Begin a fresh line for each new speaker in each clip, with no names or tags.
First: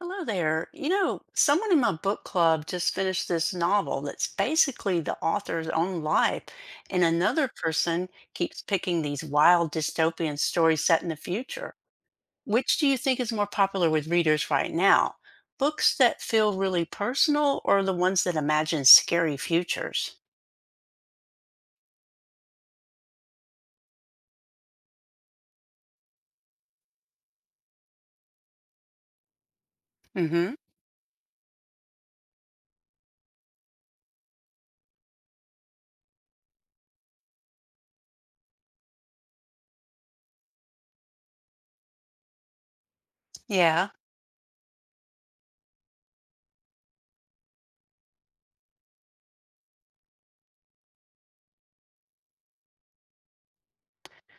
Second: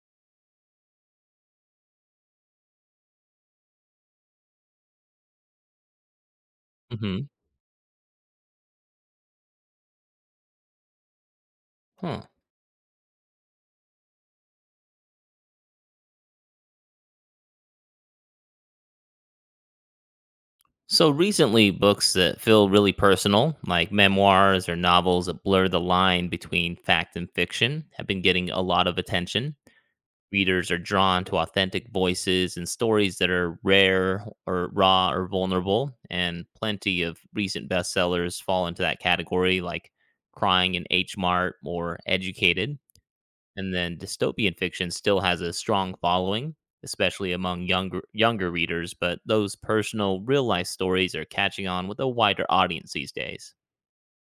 Hello there. You know, someone in my book club just finished this novel that's basically the author's own life, and
hmm
another person keeps picking these wild dystopian stories set in the future.
Huh.
Which do you think is more popular with readers right now? Books that feel really personal or the ones that imagine scary futures?
So recently, books that feel really personal, like memoirs or novels that blur the line between fact and fiction, have been getting a lot of attention.
Mm-hmm.
Readers are drawn to authentic voices and stories that are rare or raw or vulnerable, and plenty of recent bestsellers fall into that category, like Crying in H Mart or Educated. And
Yeah.
then dystopian fiction still has a strong following, especially among younger readers, but those personal real-life stories are catching on with a wider audience these days.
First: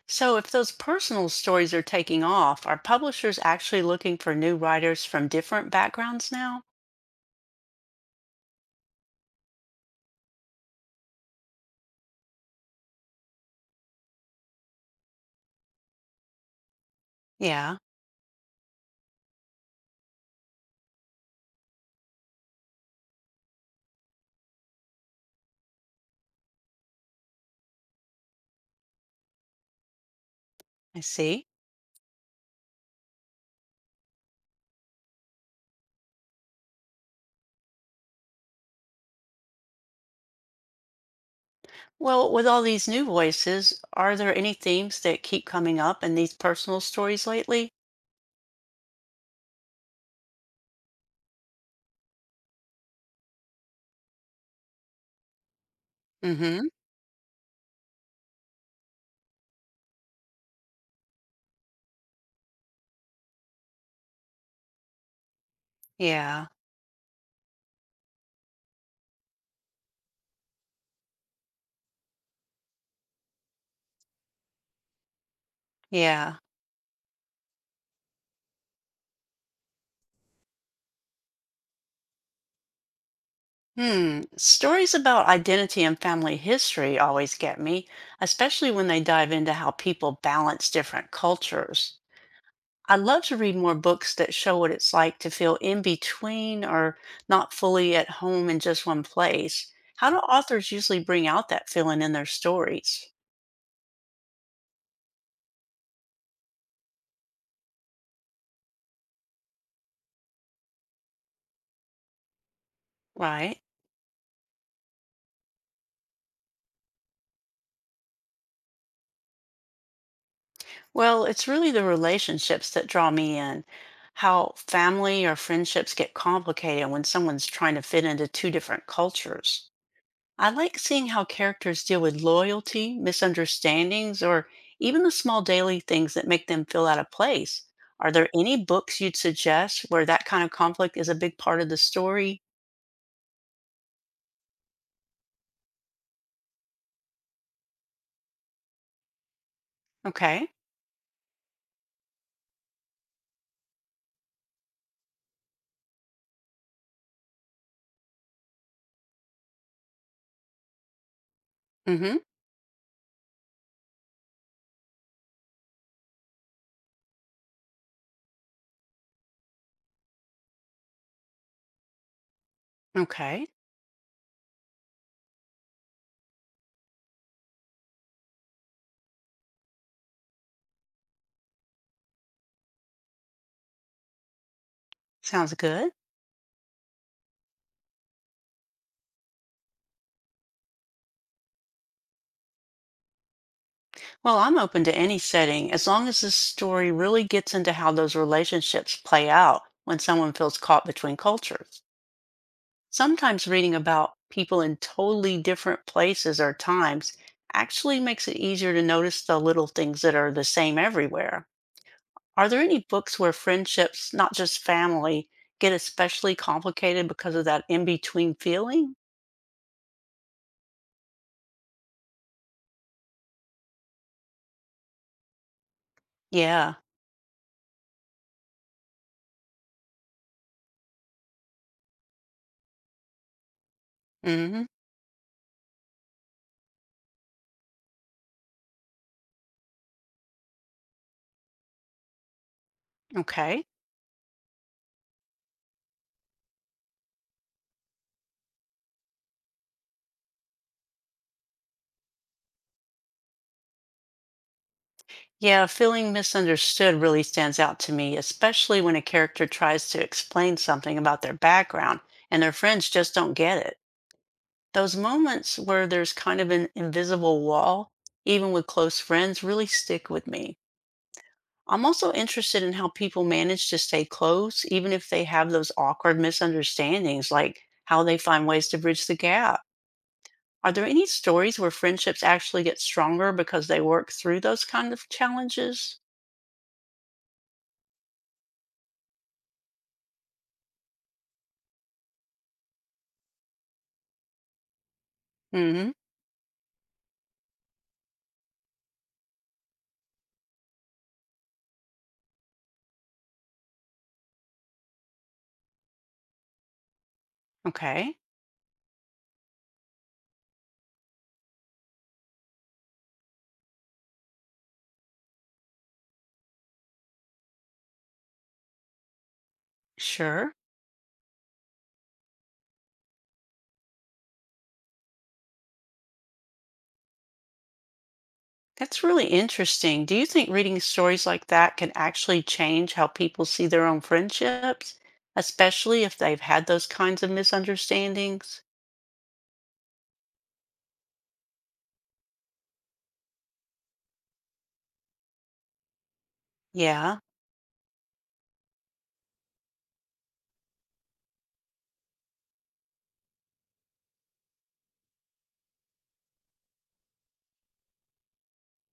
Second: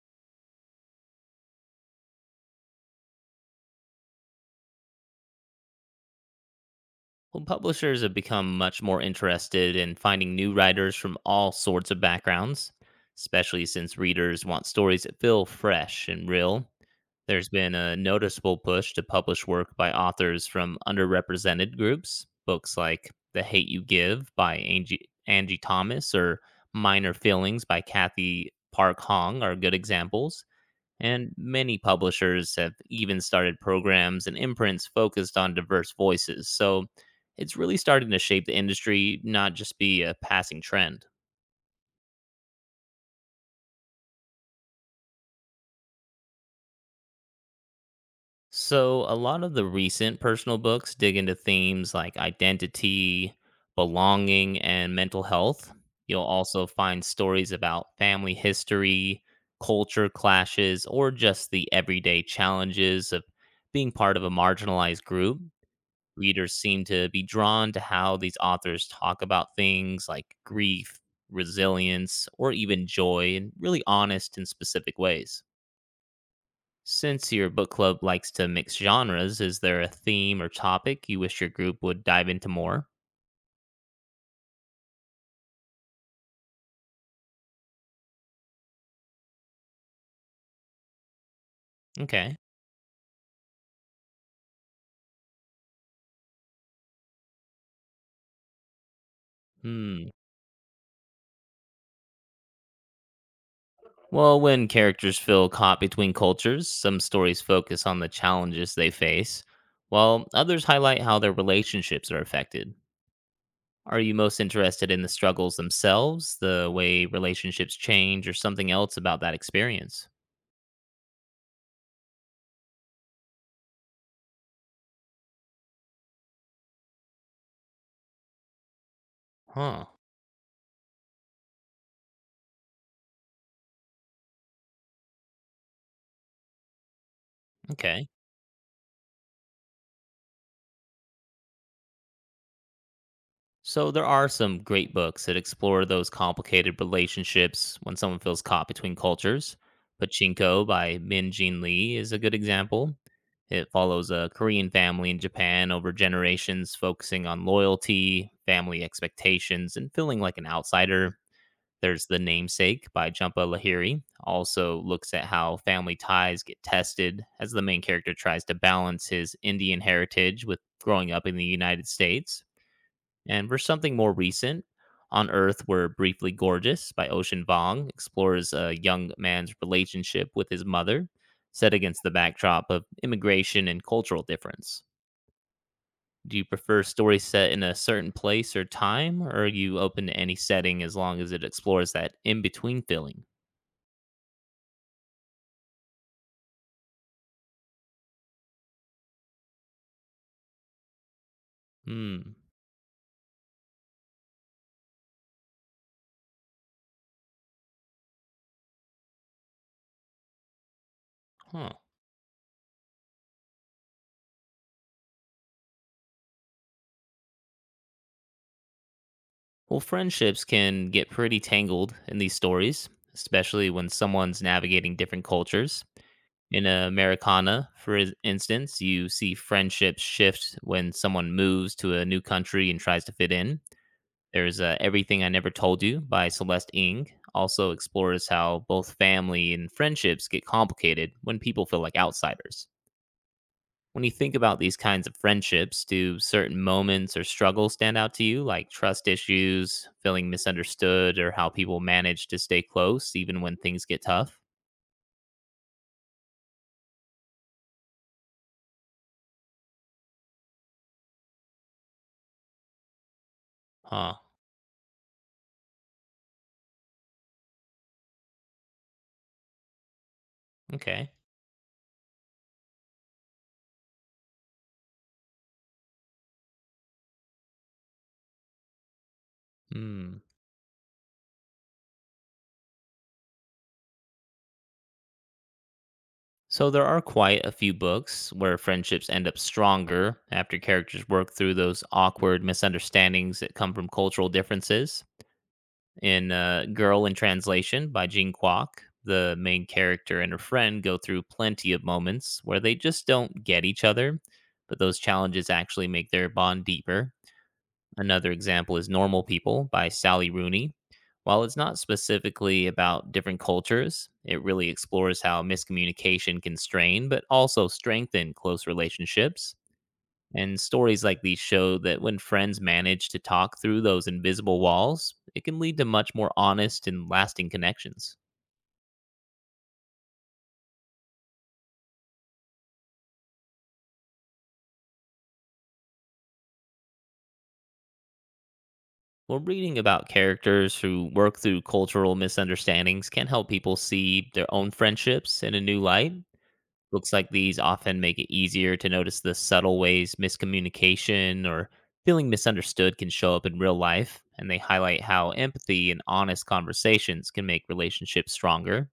So if those personal stories are taking off, are publishers actually looking for new writers from different backgrounds now?
Well, publishers have become much more interested in finding new writers from all sorts of backgrounds, especially since readers want stories that feel fresh and real. There's been
Yeah,
a noticeable push to publish work by authors from underrepresented groups, books like The Hate You Give by Angie Thomas or Minor Feelings by Kathy Park Hong are good examples.
I
And
see.
many publishers have even started programs and imprints focused on diverse voices. So it's really starting to shape the industry, not just be a passing trend.
Well, with all these new voices, are there any themes that keep coming up in these personal stories lately?
So a lot of the recent personal books dig into themes like identity, belonging, and mental health. You'll also
Mm-hmm.
find stories about family history, culture clashes, or just the everyday challenges of being part of a marginalized group.
Yeah.
Readers seem to be drawn to how these authors talk about things like grief, resilience, or even joy in really honest and specific ways.
Yeah.
Since your book club likes to mix genres, is there a theme or topic you wish your group would dive into more?
Hmm. Stories about identity and family history always get me, especially when they dive into how people balance different cultures.
Okay.
I'd love to read more books that show what it's like to feel in between or not fully at home in just one place.
Hmm.
How do authors usually bring out that feeling in their stories?
Well, when characters feel caught between cultures, some stories focus on the challenges they face, while others highlight how their relationships are affected.
Right.
Are you most interested in the struggles themselves, the way relationships change, or something else about that experience?
Well, it's really the relationships that draw me in. How family or friendships get complicated when someone's trying to fit into two different cultures.
Huh.
I like seeing how characters deal with loyalty, misunderstandings, or even the small daily things that make them feel out of place.
Okay.
Are there any books you'd suggest where that kind of conflict is a big part of the story?
So there are some great books that explore those complicated relationships when someone feels caught between cultures.
Okay.
Pachinko by Min Jin Lee is a good example. It follows a Korean family in Japan over generations, focusing on loyalty, family expectations, and feeling like an outsider. There's
Mm-hmm.
The Namesake by Jhumpa Lahiri. Also looks at how family ties get tested as the main character tries to balance his Indian heritage with growing up in the United States.
Okay.
And for something more recent, On Earth We're Briefly Gorgeous by Ocean Vuong explores a young man's relationship with his mother, set against the backdrop of immigration and cultural difference.
Sounds good.
Do you prefer stories set in a certain place or time, or are you open to any setting as long as it explores that in between feeling?
Well, I'm open to any setting as long as the story really gets into how those relationships play out when someone feels caught between cultures.
Hmm.
Sometimes reading about people in totally different places or times actually makes it easier to notice the little things that are the same everywhere.
Huh.
Are there any books where friendships, not just family, get especially complicated because of that in between feeling?
Well, friendships can get pretty tangled in these stories, especially when someone's navigating different cultures. In
Yeah.
Americana, for instance, you see friendships shift when someone moves to a new country and tries to fit in. There's
Hmm.
Everything I Never Told You by Celeste Ng, also explores how both family and friendships get complicated when people feel like outsiders.
Okay.
When you think about these kinds of friendships, do certain moments or struggles stand out to you, like trust issues, feeling misunderstood, or how people manage to stay close even when things get tough?
Yeah, feeling misunderstood really stands out to me, especially when a character tries to explain something about their background and their friends just don't get it.
Huh.
Those moments where there's kind of an invisible wall, even with close friends, really stick with me.
Okay.
I'm also interested in how people manage to stay close, even if they have those awkward misunderstandings, like how they find ways to bridge the gap.
Hmm.
Are there any stories where friendships actually get stronger because they work through those kind of challenges?
So there are quite a few books where friendships end up stronger after characters work through those awkward misunderstandings that come from cultural differences.
Hmm.
In Girl in Translation by Jean Kwok, the main character and her friend go through plenty of moments where they just don't get each other, but those challenges actually make their bond deeper.
Okay.
Another example is Normal People by Sally Rooney. While it's not specifically about different cultures, it really explores how miscommunication can strain but also strengthen close relationships.
Sure.
And stories like these show that when friends manage to talk through those invisible walls, it can lead to much more honest and lasting connections.
That's really interesting. Do you think reading stories like that can actually change how people see their own friendships, especially if they've had those kinds of misunderstandings?
Well, reading about characters who work through cultural misunderstandings can help people see their own friendships in a new light. Books
Yeah,
like these often make it easier to notice the subtle ways miscommunication or feeling misunderstood can show up in real life, and they highlight how empathy and honest conversations can make relationships stronger.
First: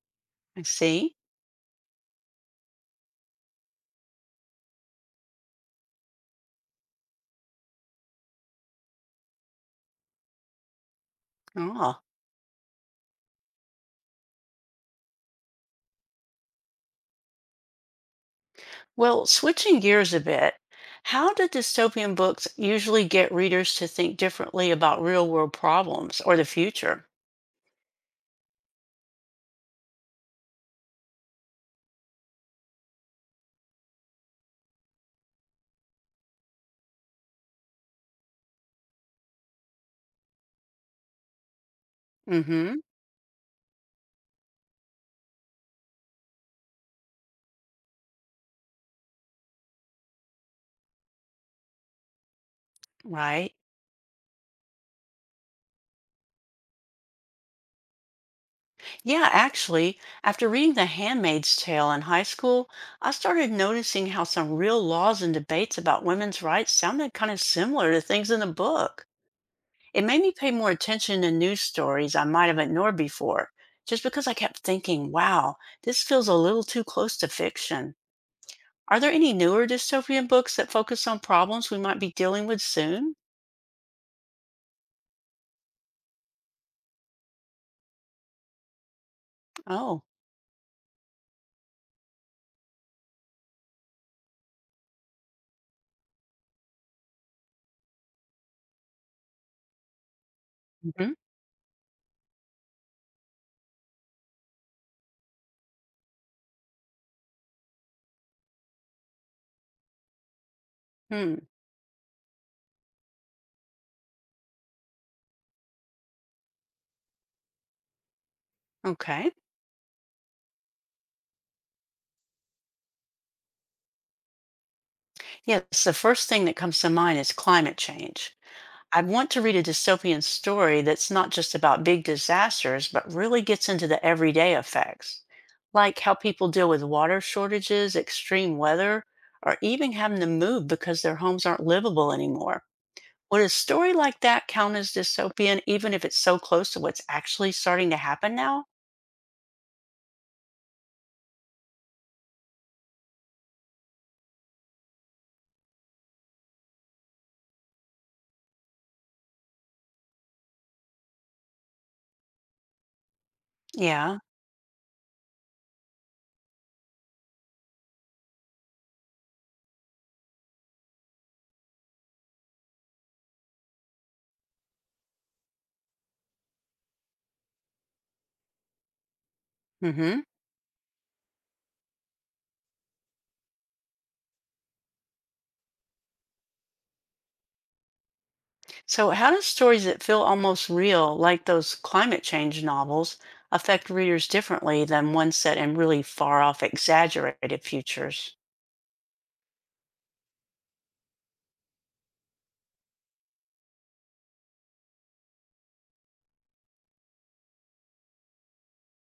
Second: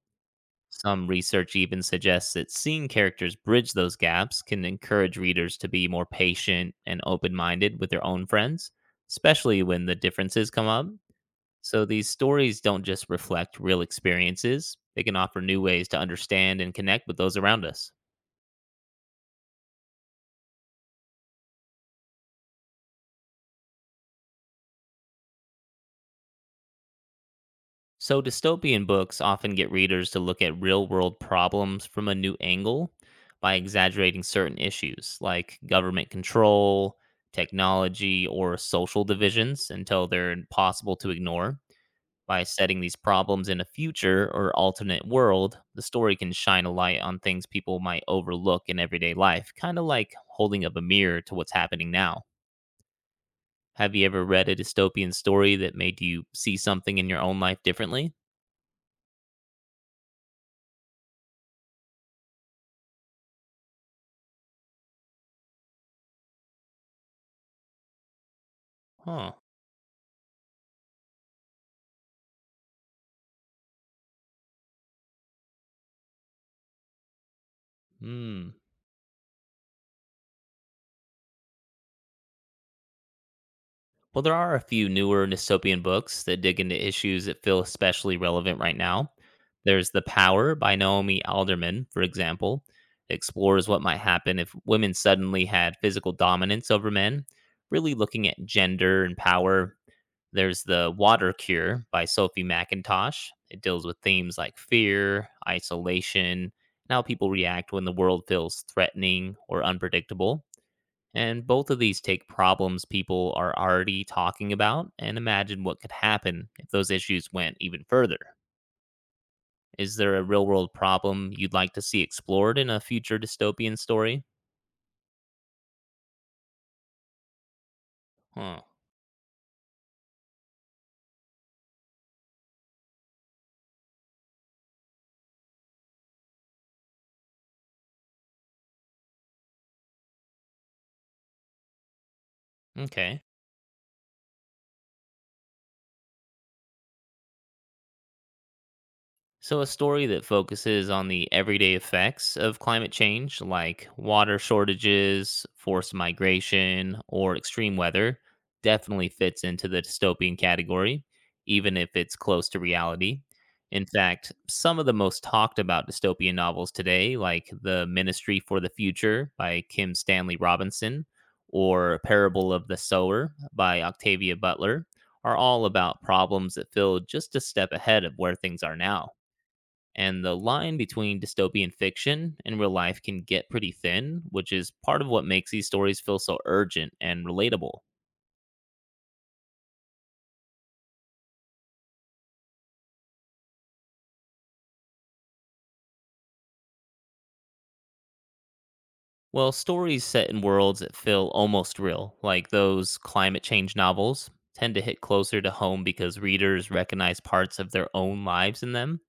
I
Some
see.
research even suggests that seeing characters bridge those gaps can encourage readers to be more patient and open minded with their own friends, especially when the differences come up. So
Oh,
these stories don't just reflect real experiences, they can offer new ways to understand and connect with those around us.
well, switching gears a bit, how do dystopian books usually get readers to think differently about real world problems or the future?
So, dystopian books often get readers to look at real world problems from a new angle by exaggerating certain issues like government control, technology, or social divisions until they're impossible to ignore.
Mm
By
hmm.
setting these problems in a future or alternate world, the story can shine a light on things people might overlook in everyday life, kind of like holding up a mirror to what's happening now.
Right.
Have you ever read a dystopian story that made you see something in your own life differently?
Yeah, actually, after reading The Handmaid's Tale in high school, I started noticing how some real laws and debates about women's rights sounded kind of similar to things in the book.
Huh.
It made me pay more attention to news stories I might have ignored before, just because I kept thinking, wow, this feels a little too close to fiction.
Hmm.
Are there any newer dystopian books that focus on problems we might be dealing with soon?
Well, there are a few newer dystopian books that dig into issues that feel especially relevant right now. There's
Oh,
The Power by Naomi Alderman, for example. It explores what might happen if women suddenly had physical dominance over men, really looking at gender and power. There's The
hmm.
Water Cure by Sophie McIntosh. It deals with themes like fear, isolation, and how people react when the world feels threatening or unpredictable.
Hmm,
And both of these take problems people are already talking about and imagine what could happen if those issues went even further.
okay.
Is there a real world problem you'd like to see explored in a future dystopian story?
Yes, the first thing that comes to mind is climate change.
Huh.
I want to read a dystopian story that's not just about big disasters, but really gets into the everyday effects, like how people deal with water shortages, extreme weather, or even having to move because their homes aren't livable anymore.
Okay.
Would a story like that count as dystopian, even if it's so close to what's actually starting to happen now?
So, a story that focuses on the everyday effects of climate change, like water shortages, forced migration, or extreme weather, definitely fits into the dystopian category, even if it's close to reality. In
Yeah.
fact, some of the most talked about dystopian novels today, like The Ministry for the Future by Kim Stanley Robinson or Parable of the Sower by Octavia Butler, are all about problems that feel just a step ahead of where things are now,
Mm hmm.
and the line between dystopian fiction and real life can get pretty thin, which is part of what makes these stories feel so urgent and relatable.
So, how do stories that feel almost real, like those climate change novels, affect readers differently than ones set in really far off, exaggerated futures?
Well, stories set in worlds that feel almost real, like those climate change novels, tend to hit closer to home because readers recognize parts of their own lives in them.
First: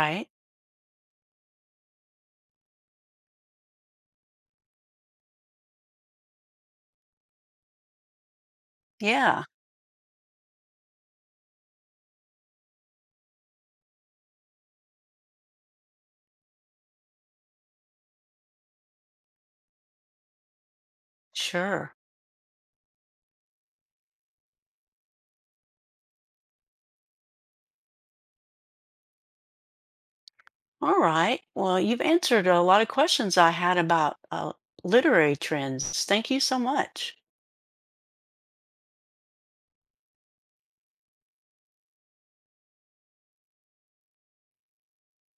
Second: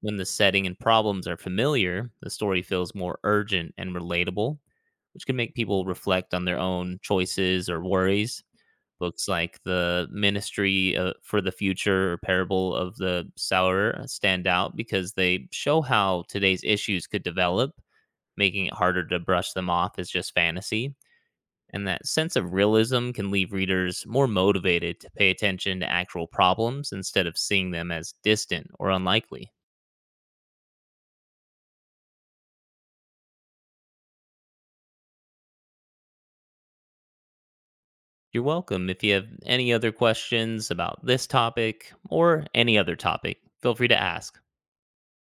When the setting and problems are familiar, the story feels more urgent and relatable, which can make people reflect on their own choices or worries. Books
Yeah,
like the Ministry for the Future or Parable of the Sower stand out because they show how today's issues could develop, making it harder to brush them off as just fantasy. And
sure.
that sense of realism can leave readers more motivated to pay attention to actual problems instead of seeing them as distant or unlikely.
All right. Well, you've answered a lot of questions I had about literary trends. Thank you so much.
You're welcome. If you have any other questions about this topic or any other topic, feel free to ask.